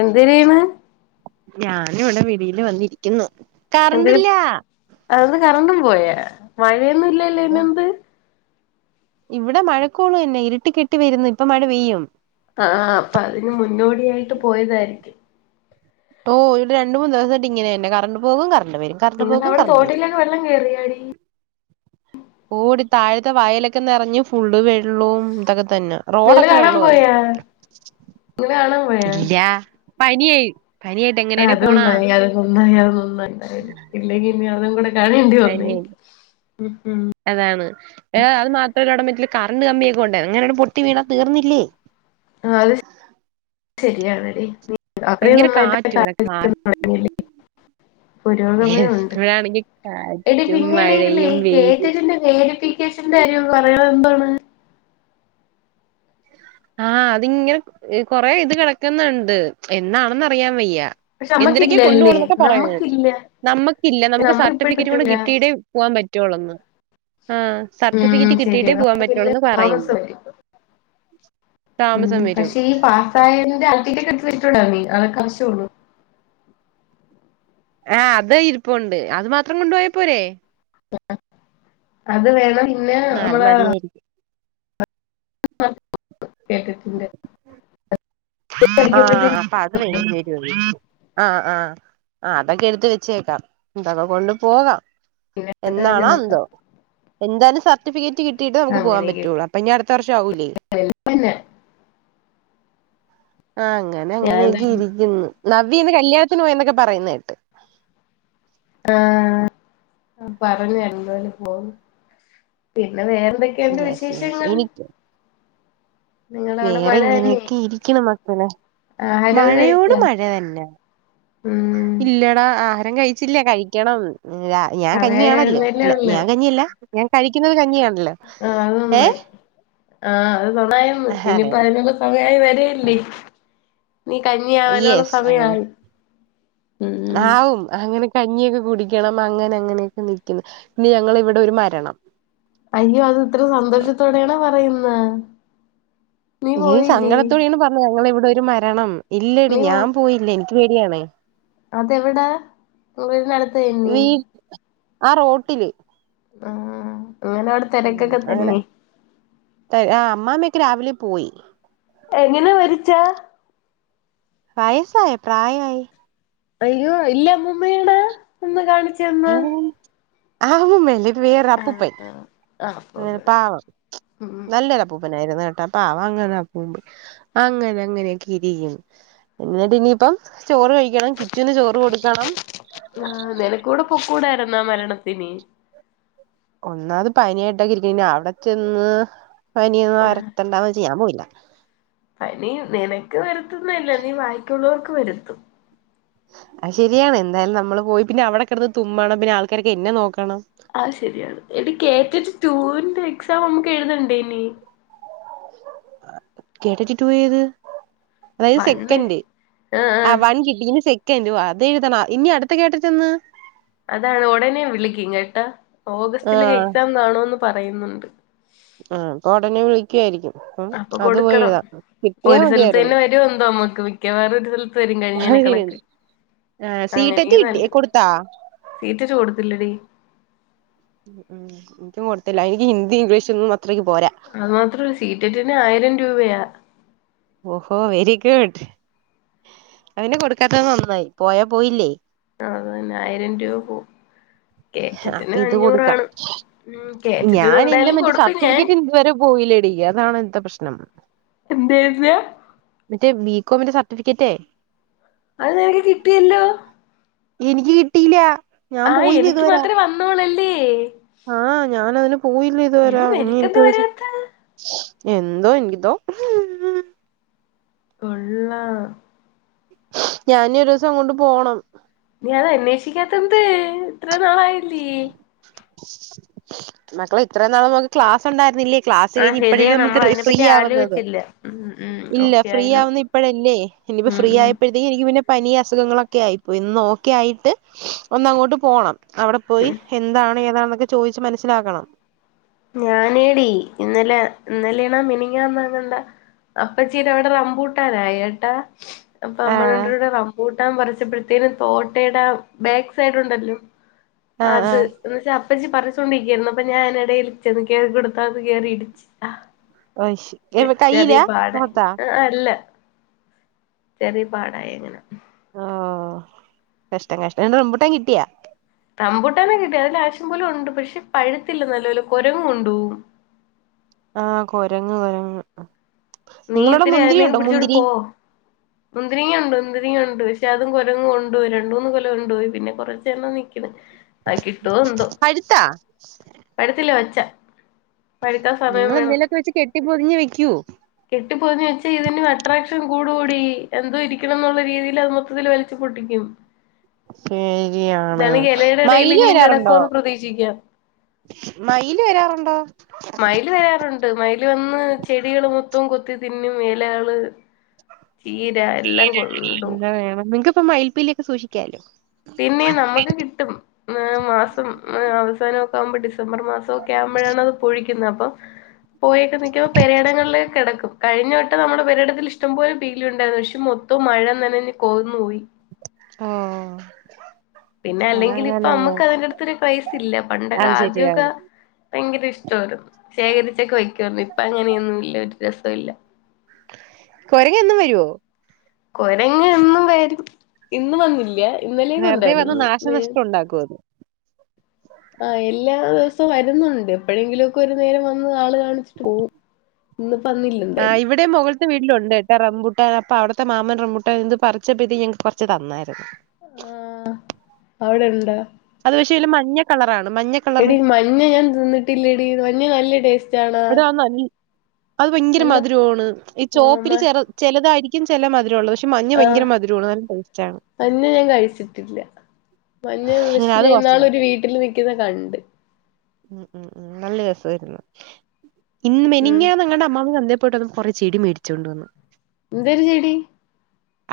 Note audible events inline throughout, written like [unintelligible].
എന്തിനെയ്ന്ന് ഞാനിവിടെ വെളിയില് വന്നിര്ക്ക്ന്ന് എന്ത് അവ്ടെന്ന് കറണ്ടും പോയ മഴയൊന്നും ഇല്ലല്ലോ പിന്നെന്ത് ഇവിടെ മഴക്കോളുതന്നെ ഇരുട്ടി കെട്ടി വരുന്നു ഇപ്പ മഴ പെയ്യും അ ആ അപ്പൊ അതിന് മുന്നോടിയായിട്ട് പോയതായിരിക്കും ഓ വടെ രണ്ട് മൂന്ന് ദെവസായിട്ട് ഇങ്ങനെ തന്നെ കറണ്ട് പോകും കറണ്ട് വെരും നിങ്ങൾവടെ തോട്ടിലോക്കെ വെള്ളം കേറിയാടി ഓടി താഴത്തെ വയല് ക്കെ നെറഞ് ഫുള്ള് വെള്ളും ഇതൊക്കെ തന്ന റോഡൊക്കെ വെള്ളായി ങ്ങള് കാണാൻ പോയോ പനിയായി പനിയാ ആ അത് നന്നായി അത് നന്നായി അത് നന്നായി ഇല്ലെങ്കിഞ്ഞി അതും കൂടെ കാണേണ്ടി വന്നെ പനിയായി ഉം ഉം അതാണ് ഏ അത് മാത്രല്ല അവടെ മറ്റില് കറണ്ട് കമ്പിയൊക്കെ ഉണ്ട് എങ്ങാനും പൊട്ടി വീണാൽ തീർന്നില്ലേ ആ അത് ശെരിയാണെടീ അത്രി ഭയങ്കര നന്നായിട്ട് കാറ്റ് ഇവിടെ കാറ്റ് [unintelligible] പുരോഗമനുണ്ട് ഇവിടാണെങ്കിൽ എടി കാറ്റും പിന്നെയാണെങ്കിലെ മഴയും വെയി [unintelligible] കേഷന്റെ കാര്യം പറയ്ണതെന്താണ് ആ അതിങ്ങനെ കൊറെ ഇത് കെടക്ക്‌ന്ന്ണ്ട് എന്നാണെന്നറിയാൻ വെയ്യ പക്ഷെ എന്തിനൊക്കെ കൊണ്ടു നമ്മക്കില്ലല്ലേ പോണംന്നൊക്കെ പറയുന്ന നമ്മക്കില്ല നമ്മക്കില്ല നമുക്ക് നമ്മക്ക് ഇപ്പഴ സർട്ടിഫിക്കറ്റ് കൂടെ പറ്റൂല കിട്ടിയിട്ടേ പോകാൻ പറ്റൊള്ളെന്ന് ആ ഉം സർട്ടിഫിക്കറ്റ് കിട്ടിയിട്ടേ ശരിയാണ് പോവാൻ അപ്പൊ പിന്നെ പറ്റൊള്ളെന്ന് താമസം പറയ്ന്ന് വരും ഉം പക്ഷേ ഈ പാസായതിന്റെ [unintelligible] അതൊക്കെ ആവശ്യോള്ളു ആ അത ഇരിപ്പുണ്ട് അത് മാത്രം കൊണ്ട് പോയാപ്പോരെ അത് വേണം പിന്നെ ആഹ് അത് നമ്മളെ മതിയായിരിക്കും [unintelligible] കേട്ടിട്ട്ണ്ട് ആ അപ്പൊ അത് വേണ്ടി വെരും ആ ആ ആ അതൊക്കെ എടുത്ത് വെച്ചേക്കാം തൊക്കെ കൊണ്ട് പോകാം പിന്നെ എന്നാണോ നിക്കാം എന്തോ എന്താലും സർട്ടിഫിക്കറ്റ് കിട്ടീട്ടെ നമുക്ക് പോവാൻ അങ്ങനെയൊക്കെ പറ്റുള്ളൂ അപ്പനി അടുത്ത വർഷാവൂല്ലേ പിന്നെ ആ അങ്ങനെ ഞാൻ എന്താ അങ്ങനെയൊക്കെ ഇരിക്ക്‌ന്ന് നവ്യ ഇന്ന്‌ കല്യാണത്തിന് പോയന്നൊക്കെ പറയുന്ന കേട്ട് ആ പറഞ്ഞു എന്താലും പോവും പിന്നെ വേറെന്തൊ ക്കെണ്ട് യെസ് യെസ് വിശേഷങ്ങൾ എനിക്ക് നിങ്ങളവിടെ വേറെ മഴ തന്നെ ഇങ്ങനെയൊക്കെ ഇരിക്ക്‌ണ് മക്കള് ആഹാരൊക്കെ മഴയോട് കഴിച്ചാ മഴ തന്നെ ഉം ഇല്ലടാ ആഹാരം കഴിച്ചില്ല കഴിക്കണം രാ ഞാൻ സമയായി കഞ്ഞിയാണല്ലോ വരുന്നല്ലേ അല്ല ഉള്ളു ഞാൻ കഞ്ഞിയല്ല ഞാൻ കഴിക്കുന്നത് കഞ്ഞിയാണല്ലോ ആ അത് ഏ നന്നായി ആ അത് നന്നായെന്ന് അതെ ഇനിയിപ്പോ അയ്നൊക്കെ സമയായി വര ഇല്ലേ ഇനി കഞ്ഞി ആവാനുള്ള യെസ് അങ്ങനെ സമയായി ഉം ആവും അങ്ങനെ കഞ്ഞിയൊക്കെ കുടിക്കണം അങ്ങനെ അങ്ങനെയൊക്കെ നിക്ക്‌ന്ന് ഇന്ന് ഞങ്ങളെവടെ ഒരു മരണം അയ്യോ അത് ഇത്ര സന്തോഷത്തോടെയാണോ പറയുന്നെ നീ പോയില്ലേ സങ്കടത്തോടെയാണ് പറഞ്ഞത് ഞങ്ങളെ ഇവടൊരു മരണം ഇല്ലെടി നീ ഞാൻ പോയില്ല എൻക്ക് പേടിയാണെ അതെവിട വീടിനട്ത്ത് തെന്നെ വീ ആ റോട്ടില് ആ ഇങ്ങന്ട് ഉം അങ്ങനെ ത ആ അമ്മാമ്മൊക്കെ രാവിലെ പോയി എങ്ങനെ മരിച്ചാ വയസ്സായോ പ്രായായി അയ്യോ ഇല്ലമ്മൂമ്മേണ് ഒന്ന് കാണിച്ചേന്ന് ഏ ആ അമ്മൂമ്മല്ല ഇപ് വേറൊരു ആഹ് അപ്പൂപ്പൻ ആഹ് ആഹ് അപ്പ പാവം ഉം നല്ലൊരു അപ്പൂപ്പനായിരുന്നു കേട്ടോ. പാവ അങ്ങനാ [unintelligible] അങ്ങനെ അങ്ങനെയക്കെ ഇരിക്കണ് എന്നിട്ട് ഇനിയിപ്പം ചോറ് കഴിക്കണം കിച്ചൂന് ചോറ് കൊടുക്കണം. ആഹ നിനക്കൂടെ പൊക്കൂടായിരുന്നാ മരണത്തിന്. ഒന്നാമത് പനിയായിട്ടക്കെ ഇരിക്ക. പിന്നെ അവിടെ ചെന്ന് പനിയൊന്നും വരത്തേണ്ടന്ന് വെച്ച് ഞാന്‍ പോയില്ല. പനി നിനക്ക് വരുത്തുന്നല്ല നീ ബാക്കിയുള്ളവർക്ക് വരുത്തും. ആ ശരിയാണ് എന്തായാലും നമ്മള്പോയി പിന്നെ അവിടെക്കെടന്ന് തുമ്മണം പിന്നെ ആൾക്കാരൊക്കെ എന്നെ നോക്കണം. ആവ് ശരിയാണ്. എടി കെറ്ററ്റ് ടുവിന്റെ എക്സാം നമ്മുക്ക് എഴുതണ്ടേ നി. കേട്ടറ്റ് ടൂ ഏത്? അ ഇത് വണ്ണ് സെക്കൻഡ് ആഹ് ആ ആഹ് വൺ കിട്ടി ഇനി സെ ക്കന്റ ആ അതെഴുതണം ഇനി അടുത്ത കേറ്ററ്റ് എന്ന? അത് ഒടനെ വിളിക്കും കേട്ടാ. ഓഗസ്റ്റില് ആഹ് എക്സാം കാണോന്ന് പറയുന്നുണ്ട്. ആഹ് അപ്പ ഒടനെ വിളി ക്കുവായിരിക്കും ഉം അപ്പൊ അത് പോയി കൊടുക്കണം എഴുതാം കിട്ടിയാ മതിയായിരുന്നു. [unintelligible] ത്ത് വരും കഴിഞ്ഞനെ കണക്ക്. ആ സീട്ടറ്റ് കിട്ടി കൊടുത്താ? സീട്ടറ്റ് കൊടുത്തില്ലടി. ഒന്നും കൊടുത്തില്ല എനിക്ക് ഹിന്ദിയും ഇംഗ്ലീഷ് ഒന്നും അത്രക്ക് പോരാ. അത് മാത്രല്ല സീറ്ററ്റിന് ആയിരം രൂപയാ. ഓഹോ വെരി ഗുഡ്. അതിനു കൊടുക്കാത്തത് നന്നായി പോയാ പോയില്ലേ. അ അതന്നെ ആയിരം രൂപ പോവും. കേ അപ്പൊ കേറ്ററ്റ്ന് ഇത് കൊടുക്കാം അഞ്ഞൂറാണ് ഉം കേ ഞാൻ എന്റെ മറ്റേ സർട്ടിഫിക്കറ്റ്ന് ഇതുവരെ പോയില്ലടി അതാണ് ന്റ പ്രശ്നം. എന്തെ [unintelligible] മറ്റെ ബി കോംമിന്റെ സർട്ടിഫിക്കറ്റേ.. അത് ഞങ്ങ്ക്ക് കിട്ടിയല്ലോ. എനിക്ക് കിട്ടിയില്ല, ഞാൻ ആഹ് പോയില്ല എനിക്ക് ഇതുവരെ. മാത്രേ വന്നോളല്ലേ ആഹ ഞാനതിന് പോയില്ല എടി ഇതുവരെ ഇനി നിനക്കെന്താ എനിക്ക് [unintelligible] വരാത്തെ എന്തോ എ [unintelligible] തോ കൊള്ളാം..... ഞാഞ്ഞോരുസം അങ്ങോട്ട് പോണം. നീയത് അന്വേഷിക്കാത്തെന്ത് ഇത്ര നാളായില്ലേ? മക്കളെ ഇത്ര നാളമ്മ്ക്ക് ക്ലാസ് ഉണ്ടായിരുന്നില്ലേ? ക്ലാസ്സ് ആഹ് കഴിഞ്ഞ് ശരിയാ ഇപ്പഴല്ലെ നമ്മൾ നമ്മക്ക് ഫ്രീ അതിനെപ്പറ്റി ആവുന്നത് ആലോചിച്ചില്ല ഉം ഉം ഇല്ല ഓക്കെ ഫ്രീ ആയിനോ ആവുന്നെ ഇപ്പഴല്ലേ ഇനിയിപ്പ ഉം ഫ്രീ ആയപ്പോഴെ ഉം ആ എനിക്ക് പിന്നെ പനി അസുഖങ്ങളൊക്കെ ആയിപ്പോയി ഒന്ന് ഓക്കെ ആയിട്ട് ഒന്നങ്ങോട്ട് പോണം. അവിടെ പോയി എന്താണ് ഏതാന്നൊക്കെ ചോദിച്ചു മനസ്സിലാക്കണം. ഞാനേടി ഇന്നലെ ഇന്നലെണാ മിനിഞ്ഞാങ്ങാന്നങ്ങണ്ടാ അപ്പച്ചീടവിടെ റംമ്പൂട്ടാനായേട്ടാ അപ്പൊ ആഹ് അമ്മളെന്റൂടെ റംബൂട്ടാ ട്ടാൻ പറച്ചപ്പോഴത്തേനും തോട്ടയുടെ ആ ബാക്ക് സൈഡുണ്ടല്ലോ ആഹ് അത് ആഹ് എന്തെച്ചാ അപ്പച്ചി പറച്ചോണ്ടിരിക്കായിരുന്നു അപ്പൊ ഞാൻ ഇടയിൽ ചെന്ന് കേയറി കൊടുത്താന്ന് കേറിയിടിച്ച്. ചെ ഓ ചെറിയ കയ്യിലാ പാട മുഖത്താ അ അല്ല. ചെറിയ പാടായങ്ങനെ. ആ കഷ്ടം കഷ്ടം എന്നിട്ട് റംമ്പൂട്ടാൻ കിട്ടിയാ? റംമ്പൂട്ടാനൊക്കെ കിട്ടി, അതെല്ലാം ആവശ്യം പോലുണ്ട്, പക്ഷെ പഴുത്തില്ല നല്ലോലെ കുരങ്ങ് കൊണ്ടോവും. ആഹ് കൊരങ്ങ് കൊരങ് നീ നിങ്ങളോടെ മുന്തിരിയുണ്ടോ മുന്തിരി? മുന്തിരിങ്ങ ഉണ്ട് മുന്തിരിങ്ങ ഉണ്ട് പക്ഷെ അതും കൊരങ്ങ് കൊണ്ട് പോയി രണ്ടൂന്ന് കൊല കൊണ്ട് പോയി പിന്നെ കുറച്ചെണ്ണം നി അത് കിട്ടുവോ എന്തോ പഴുത്താ പഴുത്തില്ല പച്ച പഴുക്കാൻ സമയം നിങ്ങൾ എന്തേലുവൊക്കെ വെച്ച് കെട്ടി പൊതിഞ്ഞ്‌ വെയ്ക്കൂ കെട്ടിപ്പൊതിഞ്ഞ് വെച്ചാ ഇതിനും അട്രാക്ഷൻ കൂടുവെടി എന്തോ ഇരിക്കണ് എന്നുള്ള രീതിയില് അത് മൊത്തത്തില് വലിച്ച് പൊട്ടിക്കും ശെരിയാണ് ഇതാണെങ്കി ഇലയുടെ മയില് ഇടയിലെങ്കിലും വരാറുണ്ടോ കിടക്കുവെന്ന് പ്രതീക്ഷിക്കാം മയില് വരാറുണ്ടോ മയില് വരാറുണ്ട് മയില് വന്ന് ചെടികള് മൊത്തം കൊത്തി തിന്നും ഇലകള് ചീരാ എന്നാ വേണം നിങ്ങക്കപ്പൊ മയിൽപ്പീലിയൊക്കെ സൂക്ഷിക്കാലോ പിന്നെ നമുക്ക് കിട്ടും മാസം അവസാനവൊ ക്കെ ആവുമ്പോ ഡിസംബർ മാസവൊക്കെ ആവുമ്പോഴാണ് അത് പൊഴിക്കുന്നത് അപ്പൊ പോയൊക്കെ നിക്കുമ്പോ പെരയിടങ്ങളിലൊക്കെ കിടക്കും കഴിഞ്ഞവട്ടം നമ്മുടെ പെരയിടത്തിൽ ഇഷ്ടം പോലെ പീലി ഉണ്ടായിരുന്നു പക്ഷെ മൊത്തം മഴ നനഞ്ഞ് കുതിർന്ന് പോയി ആഹ് പിന്നെ അല്ലെങ്കിൽ ഇപ്പൊ നമ്മക്ക് അതിന്റെ അടുത്തൊരു ക്രയ്സില്ല പണ്ടൊക്കെ അത് ആദ്യവൊക്കെ ശരിയാണ് ഭയങ്കര ഇഷ്ടമായിരുന്നു ശേഖരിച്ചൊക്കെ വയ്ക്കുവായിരുന്നു ഇപ്പം അങ്ങനെയൊന്നും ഇല്ല ഒരു രസവില്ല കൊരങ്ങ് എന്നും വരുവോ കൊരങ്ങ് എന്നും വരും ഇന്ന് വന്നില്ല ഇന്നലെയൊക്കെ വെറുതെ വന്ന് ഉണ്ടായിരുന്നു ഉം നാശനഷ്ടം ഉണ്ടാക്കും അത് ആഹ് എല്ലാ ദിവസവും വരുന്നുണ്ട് എപ്പഴെങ്കിലുവൊക്കെ ഒരു നേരം വന്ന് ആള് കാണിച്ചിട്ട് പോവും ഇന്നിപ്പോ വന്നില്ല എന്തായാലും ഇവിടെയും മുകളിത്തെ വീട്ടിലുണ്ട് കേട്ടാ റംബൂട്ടാൻ അപ്പ അവിടുത്തെ മാമൻ റംബൂട്ടൻ ഇന്ന് പറിച്ചപ്പോ ഇത് ഞങ്ങക്ക് കൊറച്ച് തന്നായിരുന്നു ആഹ് അവിടെ ഉണ്ടാ അത് പക്ഷെ അതില് മഞ്ഞ കളറാണ് മഞ്ഞ കളറ് എടി മഞ്ഞ ഞാൻ തിന്നിട്ടില്ലടി മഞ്ഞ നല്ല ടേസ്റ്റ് ആണാ എടി അത് നല്ല അത് ഭയങ്കര നല്ല മധുരവാണ് ഈ ആഹ് ചോപ്പില് മ ചെറു ചെലതായിരിക്കും ചെല മധുരമുള്ളത് പക്ഷേ ആഹ് മഞ്ഞ ഞാൻ കഴിച്ചിട്ടില്ല മഞ്ഞ അങ്ങനെ പക്ഷേ അത് ഞാൻ കുറച്ച് തന്നു ഇന്നാളൊരു വീട്ടില് നിൽക്കുന്ന കണ്ട് ഉം ഉം ഉം നല്ല രസവായിരുന്നു ഇന്ന് ഉം മെനിഞ്ഞാന്നെങ്ങാണ്ടോ അമ്മാമ്മ ചന്തേൽ പോയിട്ട് വന്നപ്പൊ കുറേ ചെടി മേടിച്ചോണ്ട് വന്ന് എന്തരു ചെടി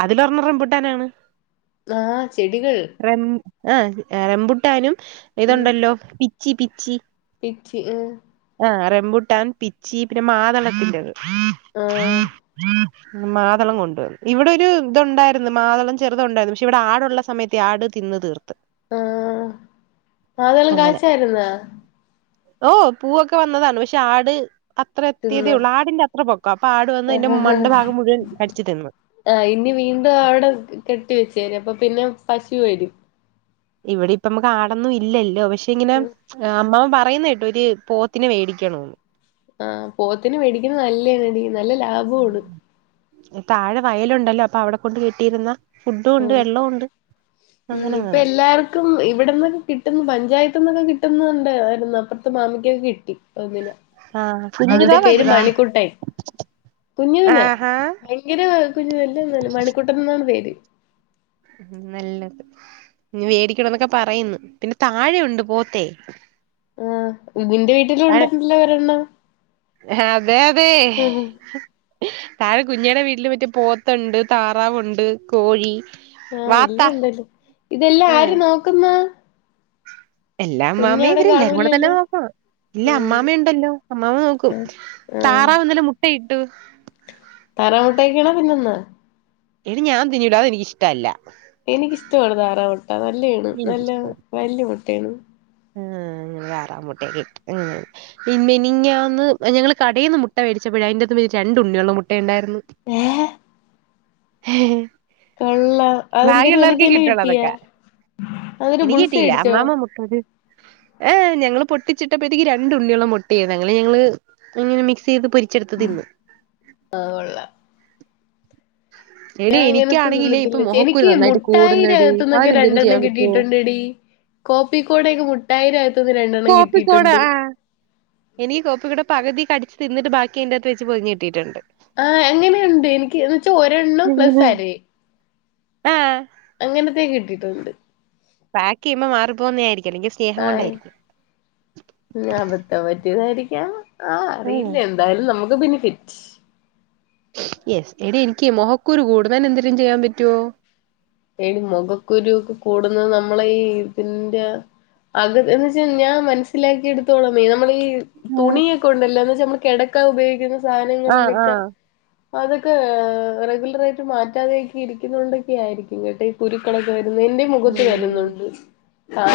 അതില് ഒരെണ്ണം റംപൂട്ടാനാണ് ആഹ് ചെടികൾ റം ആ റമ്പൂട്ടാനും ഉം ഇതുണ്ടല്ലോ പിച്ചി പിച്ചി പിച്ചി ആ ആഹ് റമ്പുട്ടാൻ പിച്ചി പിന്നെ മാതളത്തിന്റെ അത് ഉ മാതളം കൊണ്ട് വന്നു ഇവിടെ ഒരു ഇതുണ്ടായിരുന്നു മാതളം ചെറുത് ഉണ്ടായിരുന്നു പക്ഷെ ഇവിടെ ആടുള്ള സമയ ത്ത്‌ ആട് തിന്ന് തീർത്ത് ആഹ് മാതളം അങ്ങനെ കായ്ചാരുന്നോ ഓ പൂവൊക്കെ വന്നതാണ് പക്ഷെ ആട് അത്ര തിന്നോ എത്തിയതേയുള്ളൂ ആടിന്റെ അത്ര പൊക്കം അപ്പൊ ആട് വന്ന് അതിന്റെ മണ്ട ഭാഗം മുഴുവൻ കടിച്ച് തിന്ന് ആഹ് ഇനി വീണ്ടും അവിടെ കെട്ടി വെച്ചേര് അപ്പൊ പിന്നെ പശു വരും ഇവിടെ ഇപ്പ നമ്മക്ക് കാടൊന്നും ഇല്ലല്ലോ പക്ഷെ ഇങ്ങനെ അമ്മാ പറയുന്ന കേട്ടോ ഒര് പോത്തിന് മേടിക്കണോന്നു ആഹ് പോത്തിന് മേടിക്കുന്ന നല്ലാണടിനല്ല ലാഭണ് താഴെ വയലുണ്ടല്ലോ അപ്പൊ അവിടെ കൊണ്ട് കിട്ടിയിരുന്ന ഫുഡും ഉണ്ട് വെള്ളവും ഉണ്ട് അങ്ങനെ അങ്ങന ഇഇവിടന്നൊക്കെ കിട്ടുന്നു പഞ്ചായത്ത്ന്നൊക്കെ കിട്ടുന്നുണ്ട് യിരുന്നു അപ്പുറത്ത് മാമിക്കൊക്കെ കിട്ടി ഒന്നിനെ ആഹ് കുഞ്ഞിതാ അതിന്റെ പേര് വലുതാ മണിക്കുട്ടൻ കുഞ്ഞു പിന്നെ ആഹാ ഭയങ്കര കുഞ്ഞു വല്ല ഒന്നുംല്ല മണിക്കുട്ടനന്നാണ് പേര് നല്ലത് ഇ വേടിക്കണ എന്നൊക്കെ പറയുന്നു പിന്നെ താഴെണ്ട് പോത്തേ ആഹ് നിന്റെ വീട്ടില താഴെ ഉണ്ടല്ലോ ഒരെണ്ണം അതെ അതെ ആഹ് താഴെ കുഞ്ഞടെ വീട്ടില് മറ്റെ പോത്തുണ്ട് താറാവുണ്ട് കോഴി ആഹ് വാത്ത ല്ലാംഉണ്ടല്ലോ ഇതെല്ലാ ആഹ് ആര് നോക്കുന്ന എല്ലാ അമ്മാമയും ഇവര്ല്ലരും കൂടെ തന്നെ കാണൂലല്ലേ നോക്ക ഇല്ല അമ്മാമയ ഉണ്ടല്ലോ അമ്മാമ നോക്കും ആഹ് ആഹ് താറാവ് ഇന്നലെ മുട്ടയിട്ടു താറാവ് മുട്ടൊക്കെയണോ തിന്നുന്നെ എനി ഞാൻ തിന്നൂല്ല എനിക്ക ഇഷ്ടല്ല എനിക്കിഷ്ടമാണ് താറാ മുട്ട നല്ലയാണ് നല്ല എനിക്കിഷ്ട വല്യ മുട്ടയാണ് താറാവ് മുട്ട [unintelligible] പിന്നെ മിനിഞ്ഞാന്ന് ഞങ്ങള് കടൽ നിന്ന് മുട്ട മേടിച്ചപ്പോഴ അതിന്റെന്നും രണ്ടു ഉണ്ണിയള്ള മുട്ട ഉണ്ടായിരുന്നു ഏഹ് കൊള്ളാം ഭാഗ്യം അതെന്തര് ഉള്ളോർക്ക് നിനക്കന്നെ കിട്ടുള്ളൂ കിട്ടിയാ അതൊക്കെ അതൊരു എനിക്ക് ബുൾസൈ കിട്ടില്ല അടിച്ചോ അമ്മമ്മ മുട്ടത് ഏ ഞങ്ങള് പൊട്ടിച്ചിട്ടപ്പോഴത്തേക്ക് രണ്ടുണ്ണിയോളം മുട്ടായിരുന്നു അങ്ങനെ ഞങ്ങള് അങ്ങനെ മിക്സ് ചെയ്ത് പൊരിച്ചെടുത്ത് തിന്ന് ആഹ് കൊള്ളം എടി ഞാൻ അങ്ങനത്തെ എനിക്കാണെങ്കിലേ ഇപ്പൊ തിന്നിട്ടില്ല മൊഖക്കുരു എനിക്ക് നന്നായിട്ട് കൂടുന്നെടി മുട്ടായിന്നകത്തുന്നൊക്കെ അതിനെന്തേലും രണ്ടെണ്ണം ചെയ്യാൻ പറ്റോ? കിട്ടിട്ടുണ്ട് ടി കോപ്പിക്കോടേക്കെ മുട്ടായിനകത്തു നിന്ന് രണ്ടെണ്ണം കോപ്പിക്കൂട് കിട്ടിയിട്ടുണ്ട് ആഹ് എനിക്ക് കോപ്പിക്കൂടെ പകുതി കടിച്ചു തിന്നിട്ട് ബാക്കി അയ്ന്റെ അത്ത് വെച്ച് പൊതിഞ്ഞു കിട്ടിട്ടുണ്ട് ആഹ് എങ്ങനെയുണ്ട് എനിക്ക്ന്ന് വെച്ചാ ഒരെണ്ണം പ്ലസ് എങ്ങനെ? അരയേ ആഹ് അങ്ങനത്തെ കിട്ടിയിട്ടുണ്ട് പക്ക് ചെയ്യുമ്പോ മാറിപ്പോകുന്നത ആരിക്കുംല്ലെങ്കിൽ സ്നേഹം കൊണ്ടായിരിക്കും ഞാൻപത്താൻ പറ്റിയതായിരിക്കാം ആഹ് അറിയില്ല എന്തായാലും നമുക്ക് ബെനിഫിറ്റ് ആ യെസ് എടി എനിക്ക് മുഹക്കൂര് കൂടുന്നൽ എന്തെങ്കലും ചെയ്യാൻ പറ്റോ എടി മുഖക്കുരു ക്കെ കൂടുന്നത് നമ്മള ഈ ഇതിന്റെ.. അത് എന്ന് ച്ചാ ഞാൻ മനസ്സിലാക്കി എടുത്തോള്ളം നമ്മൾ ഈ.. തുണിയൊക്കെ ഉണ്ടല്ലോ എന്ന് വെച്ച നമ്മൾ കിടക്കാൻ ഉപയോഗിക്കുന്ന ആഹ് ആഹ് സാധനങ്ങളിലൊക്കെ.. ആഹ് അതൊക്കെ റെഗുലർ ആയിട്ട് മാറ്റാതെയക്കി ഇരിക്കുന്ന കൊണ്ടൊക്കെ ആയിരിക്കും കേട്ടെ.. കുരുക്കളൊക്കെ വരുന്ന് എന്റെ മുഖത്ത് ഉം വരുന്നുണ്ട്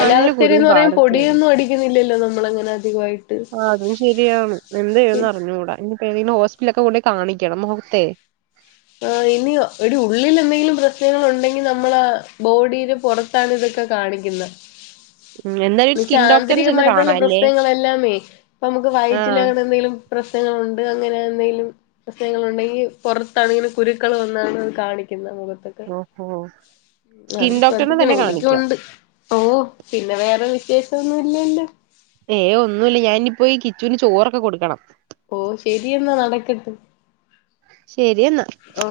നല്ല കുരുവും പറയും ബോ പാടൊക്കെയാണ് പൊടിയൊന്നും അടി.. ഇല്ലില്ലോ നമ്മള അങ്ങനെ അധികമായിട്ട്.. ആ അതും ശരിയാണ് എന്ത്യ്യും ന്ന്റിഞ്ഞുടാ ഇനി പ്പ ഏതെങ്കിലും ഹോസ്പിറ്റലിലൊക്കെ കൊണ്ടയി കാണിക്കണം മുഖത്തെേ.. ആഹ് ഇനി ഒരു ഉള്ളിൽ എന്തെങ്കിലും പ്രശ്നങ്ങൾ ഉണ്ടെങ്കിൽ നമ്മള ആ ബോഡീടെ പുറത്ത്.. ത്താണ് ഇതൊക്കെ കാണിക്കുന്നെ ഉം എന്തായാലും ഒരു എന്ന്ച്ച സ്കിൻ ഡോക്ടറിനെ ചെന്ന് ആന്തരികമായിട്ടുള്ള കാണാല്ലേ പ്രശ്നങ്ങളെല്ലാമേ ഇപ്പ നമുക്ക് വയറ്റിൽ ആഹ് അങ്ങനെ എന്തെങ്കിലും പ്രശ്നങ്ങളുണ്ട് അങ്ങനെ എന്തെങ്കിലും പ്രശ്നങ്ങളുണ്ടെങ്കിൽ പൊറ ത്താണെങ്കിലും കുരുക്കൾ വന്നാണ് കാണിക്കുന്ന മുഖത്ത്. ഓഹോ ഉം സ്കിൻ ആഹ് ഡോക്ടറിനെ ശ്രധിക്കണം തന്നെ കാണിക്കാം എങ്ങനിക്കുണ്ട്. ഓ പിന്നെ വേറെ വിശേഷംന്നും ഇല്ലല്ലോ ഏയ് ഒന്നുല്ല ഞാനിപ്പോഈ കിച്ചുന് ചോറൊക്കെ കൊടുക്കണം. ഓ ശരിയെന്നാ നടക്കെട്ട് ശെരി എന്നാ ഓഹ്